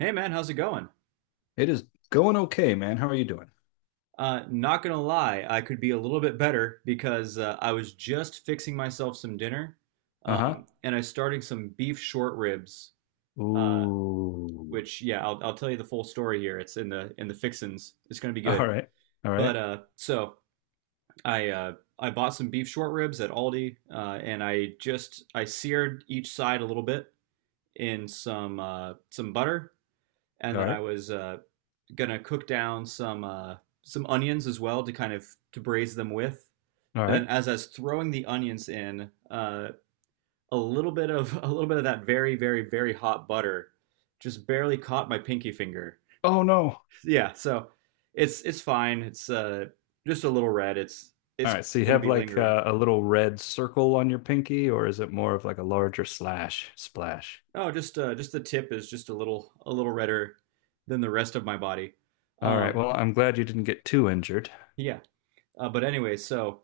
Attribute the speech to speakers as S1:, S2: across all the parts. S1: Hey man, how's it going?
S2: It is going okay, man. How are you doing?
S1: Not gonna lie, I could be a little bit better because I was just fixing myself some dinner,
S2: Uh-huh.
S1: and I started some beef short ribs. Uh,
S2: Ooh.
S1: which yeah, I'll tell you the full story here. It's in the fixins. It's gonna be
S2: All
S1: good.
S2: right. All
S1: But
S2: right.
S1: uh, so I uh, I bought some beef short ribs at Aldi, and I just I seared each side a little bit in some butter, and
S2: All
S1: then I
S2: right.
S1: was uh, gonna cook down some onions as well to kind of to braise them with.
S2: All
S1: And then
S2: right.
S1: as I was throwing the onions in, a little bit of a little bit of that very very very hot butter just barely caught my pinky finger.
S2: Oh no.
S1: Yeah, so it's fine. It's just a little red. It's
S2: All
S1: it's
S2: right. So you
S1: gonna
S2: have
S1: be
S2: like
S1: lingering.
S2: a little red circle on your pinky, or is it more of like a larger slash splash?
S1: Oh, just the tip is just a little redder than the rest of my body.
S2: All right.
S1: Um,
S2: Well, I'm glad you didn't get too injured.
S1: yeah, but anyway, so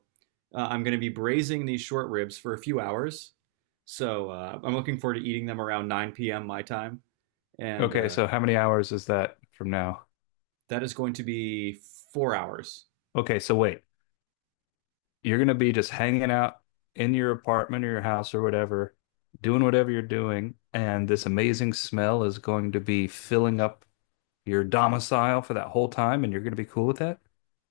S1: uh, I'm going to be braising these short ribs for a few hours. So I'm looking forward to eating them around 9 p.m. my time. And
S2: Okay.
S1: uh,
S2: So how many hours is that from now?
S1: that is going to be 4 hours.
S2: Okay. So wait, you're going to be just hanging out in your apartment or your house or whatever, doing whatever you're doing, and this amazing smell is going to be filling up your domicile for that whole time and you're going to be cool with that?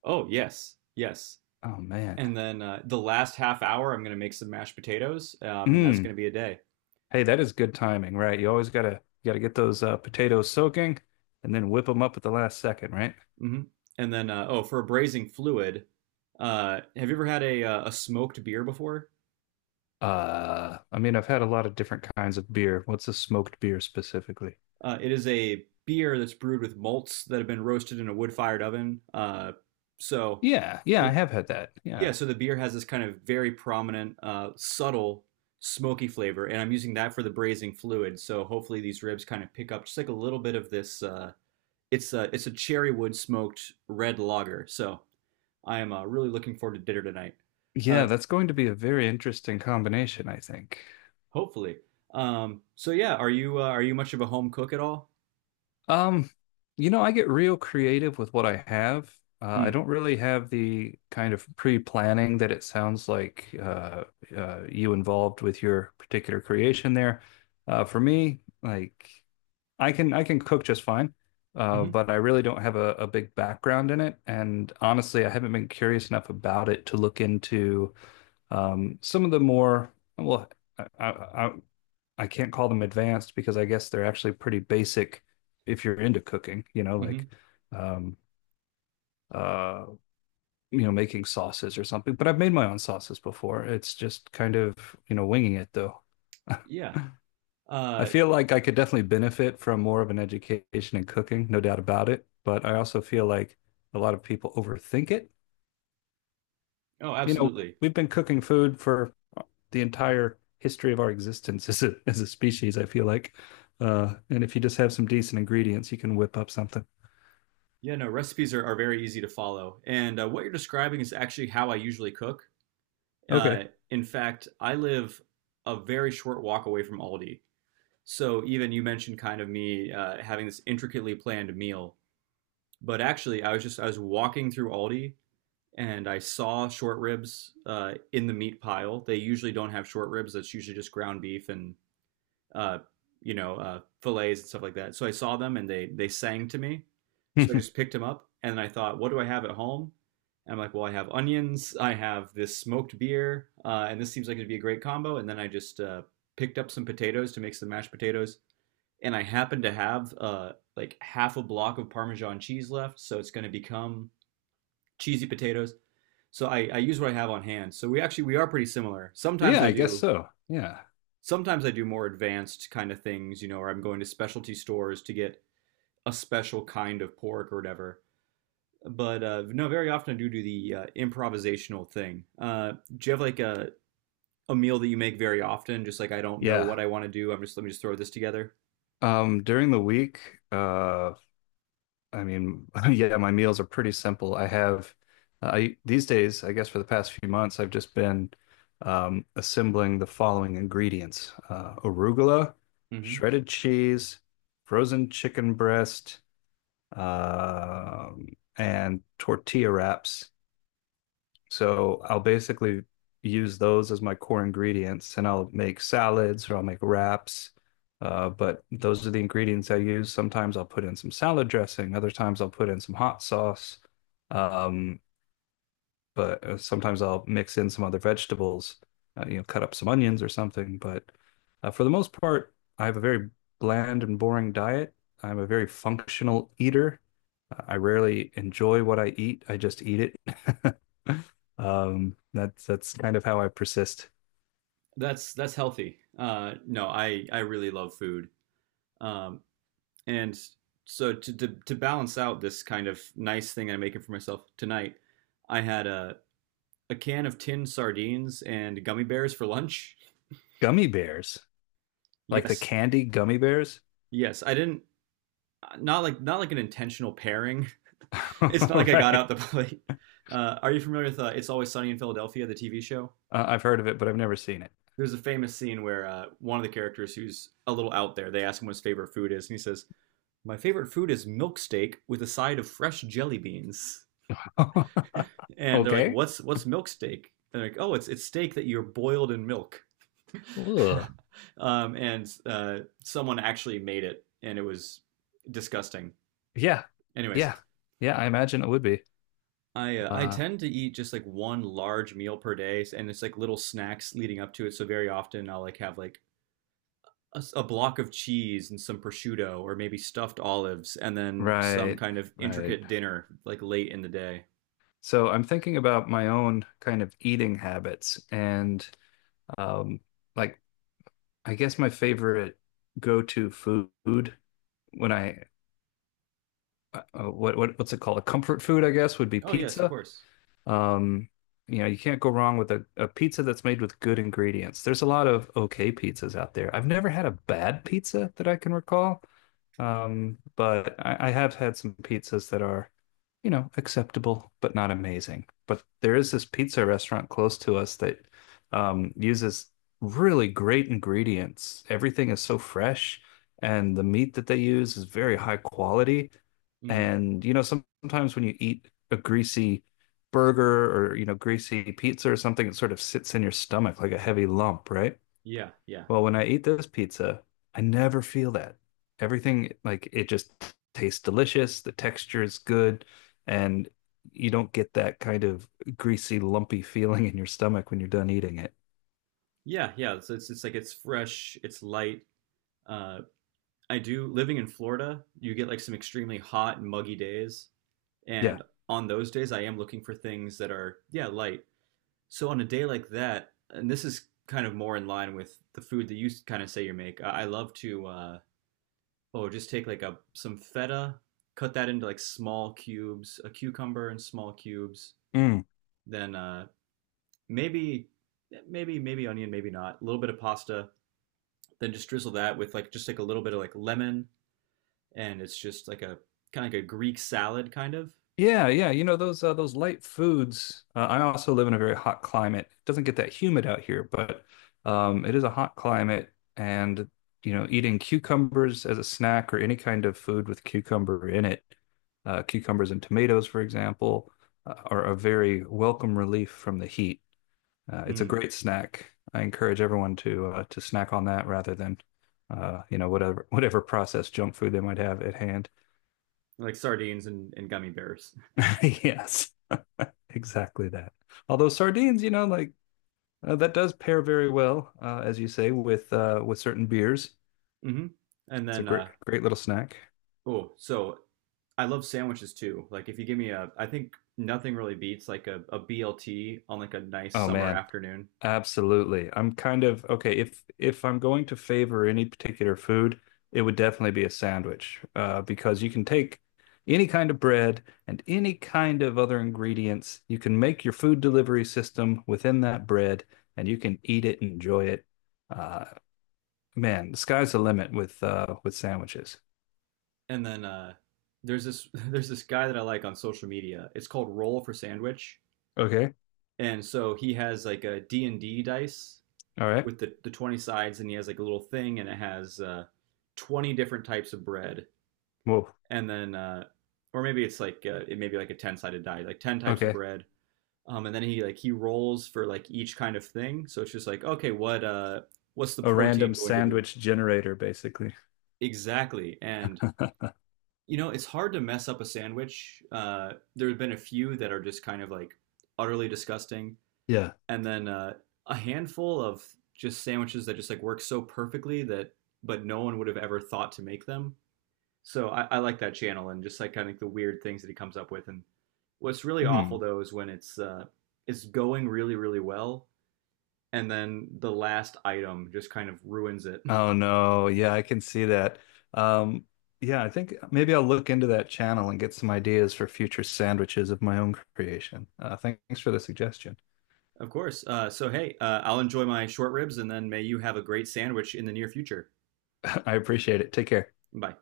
S1: Oh, yes, yes.
S2: Oh man.
S1: And then, the last half hour, I'm going to make some mashed potatoes, and that's
S2: Mm.
S1: going to be a day.
S2: Hey, that is good timing, right? You always got to get those potatoes soaking and then whip them up at the last second, right?
S1: hmm And then, oh, for a braising fluid, have you ever had a smoked beer before?
S2: I mean, I've had a lot of different kinds of beer. What's a smoked beer specifically?
S1: It is a beer that's brewed with malts that have been roasted in a wood-fired oven. So
S2: Yeah, yeah, I
S1: the
S2: have had that.
S1: yeah,
S2: Yeah.
S1: so the beer has this kind of very prominent, subtle smoky flavor, and I'm using that for the braising fluid. So hopefully these ribs kind of pick up just like a little bit of this. It's a cherry wood smoked red lager. So I am really looking forward to dinner tonight. Uh,
S2: Yeah, that's going to be a very interesting combination, I think.
S1: hopefully. So yeah, are you much of a home cook at all?
S2: Um, you know, I get real creative with what I have. I
S1: Mm.
S2: don't really have the kind of pre-planning that it sounds like you involved with your particular creation there. For me, like I can cook just fine,
S1: Hmm.
S2: but I really don't have a big background in it. And honestly, I haven't been curious enough about it to look into some of the more well, I, I, I I can't call them advanced because I guess they're actually pretty basic if you're into cooking, you know, like
S1: Hmm.
S2: um uh you know making sauces or something. But I've made my own sauces before. It's just kind of, you know, winging it though.
S1: Yeah.
S2: I
S1: Uh,
S2: feel like I could definitely benefit from more of an education in cooking, no doubt about it, but I also feel like a lot of people overthink it.
S1: Oh,
S2: You know,
S1: absolutely.
S2: we've been cooking food for the entire history of our existence as a species, I feel like. And if you just have some decent ingredients, you can whip up something.
S1: Yeah, no, recipes are very easy to follow. And what you're describing is actually how I usually cook. Uh,
S2: Okay.
S1: in fact, I live a very short walk away from Aldi. So even you mentioned kind of me having this intricately planned meal. But actually, I was walking through Aldi and I saw short ribs in the meat pile. They usually don't have short ribs, that's usually just ground beef and uh, fillets and stuff like that. So I saw them and they sang to me. So I just picked them up and I thought, what do I have at home? And I'm like, well, I have onions, I have this smoked beer, and this seems like it'd be a great combo. And then I just picked up some potatoes to make some mashed potatoes, and I happen to have like half a block of Parmesan cheese left, so it's going to become cheesy potatoes. So I use what I have on hand. So we actually we are pretty similar. Sometimes
S2: Yeah,
S1: I
S2: I guess
S1: do
S2: so. Yeah.
S1: sometimes I do more advanced kind of things, or I'm going to specialty stores to get a special kind of pork or whatever. But no, very often I do do the improvisational thing. Do you have like a meal that you make very often? Just like I don't know
S2: Yeah.
S1: what I want to do. I'm just let me just throw this together.
S2: During the week, I mean, yeah, my meals are pretty simple. I have, I these days, I guess for the past few months, I've just been assembling the following ingredients: arugula,
S1: Mm-hmm.
S2: shredded cheese, frozen chicken breast, um, and tortilla wraps. So I'll basically use those as my core ingredients and I'll make salads or I'll make wraps. But those are the ingredients I use. Sometimes I'll put in some salad dressing, other times I'll put in some hot sauce. Um, but sometimes I'll mix in some other vegetables, you know, cut up some onions or something. But for the most part, I have a very bland and boring diet. I'm a very functional eater. I rarely enjoy what I eat. I just eat it. That's kind of how I persist.
S1: That's healthy. No, I really love food. Um, and so to balance out this kind of nice thing I'm making for myself tonight, I had a can of tin sardines and gummy bears for lunch?
S2: Gummy bears. Like the
S1: Yes.
S2: candy gummy bears.
S1: Yes. I didn't, not like an intentional pairing. It's not like I got
S2: Right?
S1: out the plate. Are you familiar with It's Always Sunny in Philadelphia, the TV show?
S2: Uh, I've heard of it, but I've never seen
S1: There's a famous scene where one of the characters who's a little out there, they ask him what his favorite food is, and he says, "My favorite food is milk steak with a side of fresh jelly beans."
S2: it.
S1: And they're like,
S2: Okay.
S1: "What's milk steak?" And they're like, "Oh, it's steak that you're boiled in milk."
S2: Ugh.
S1: And someone actually made it, and it was disgusting.
S2: Yeah,
S1: Anyways,
S2: yeah, yeah. I imagine it would be.
S1: I
S2: Uh,
S1: tend to eat just like one large meal per day, and it's like little snacks leading up to it. So very often I'll like have like a block of cheese and some prosciutto, or maybe stuffed olives, and then some
S2: right,
S1: kind of
S2: right.
S1: intricate dinner like late in the day.
S2: So I'm thinking about my own kind of eating habits and um, like I guess my favorite go-to food when I what's it called? A comfort food, I guess, would be
S1: Oh yes, of
S2: pizza.
S1: course.
S2: Um, you know, you can't go wrong with a pizza that's made with good ingredients. There's a lot of okay pizzas out there. I've never had a bad pizza that I can recall, but I have had some pizzas that are, you know, acceptable but not amazing. But there is this pizza restaurant close to us that uses really great ingredients. Everything is so fresh, and the meat that they use is very high quality.
S1: Mm,
S2: And you know, sometimes when you eat a greasy burger or you know, greasy pizza or something, it sort of sits in your stomach like a heavy lump, right?
S1: yeah, yeah,
S2: Well, when I eat this pizza, I never feel that. Everything, like, it just tastes delicious. The texture is good. And you don't get that kind of greasy, lumpy feeling in your stomach when you're done eating it.
S1: yeah, yeah. So it's like it's fresh, it's light. Uh, I do living in Florida, you get like some extremely hot and muggy days.
S2: Yeah.
S1: And on those days, I am looking for things that are, yeah, light. So on a day like that, and this is kind of more in line with the food that you kind of say you make, I love to, oh, just take like a some feta, cut that into like small cubes, a cucumber in small cubes,
S2: Mm.
S1: then maybe, maybe onion, maybe not, a little bit of pasta, then just drizzle that with like just like a little bit of like lemon, and it's just like a kind of like a Greek salad kind of.
S2: Yeah, yeah. You know those light foods. I also live in a very hot climate. It doesn't get that humid out here, but it is a hot climate, and you know, eating cucumbers as a snack or any kind of food with cucumber in it, cucumbers and tomatoes, for example, are a very welcome relief from the heat. It's a
S1: mm,
S2: great snack. I encourage everyone to snack on that rather than you know whatever whatever processed junk food they might have at hand.
S1: like sardines and gummy bears.
S2: Yes. Exactly that. Although sardines, you know, like that does pair very well, as you say, with certain beers.
S1: hmm And
S2: It's a
S1: then
S2: great,
S1: uh,
S2: great little snack.
S1: oh, so I love sandwiches too. Like if you give me, I think nothing really beats like a BLT on like a nice
S2: Oh
S1: summer
S2: man,
S1: afternoon.
S2: absolutely. I'm kind of okay. If I'm going to favor any particular food, it would definitely be a sandwich, because you can take any kind of bread and any kind of other ingredients. You can make your food delivery system within that bread, and you can eat it, enjoy it. Uh, Man, the sky's the limit with sandwiches.
S1: And then there's this there's this guy that I like on social media. It's called Roll for Sandwich,
S2: Okay.
S1: and so he has like a D&D dice
S2: All right.
S1: with the 20 sides, and he has like a little thing, and it has 20 different types of bread,
S2: Whoa.
S1: and then, or maybe it's like it may be like a ten sided die, like 10 types of
S2: Okay.
S1: bread. And then he like he rolls for like each kind of thing. So it's just like okay, what's the
S2: A random
S1: protein going to be
S2: sandwich generator, basically.
S1: exactly? And you know, it's hard to mess up a sandwich. There have been a few that are just kind of like utterly disgusting,
S2: Yeah.
S1: and then a handful of just sandwiches that just like work so perfectly that but no one would have ever thought to make them. So I like that channel and just like kind of the weird things that he comes up with. And what's really
S2: Hmm.
S1: awful though is when it's going really really well and then the last item just kind of ruins it.
S2: Oh no. Yeah, I can see that. Um, yeah, I think maybe I'll look into that channel and get some ideas for future sandwiches of my own creation. Thanks for the suggestion.
S1: Of course. So hey, I'll enjoy my short ribs and then may you have a great sandwich in the near future.
S2: I appreciate it. Take care.
S1: Bye.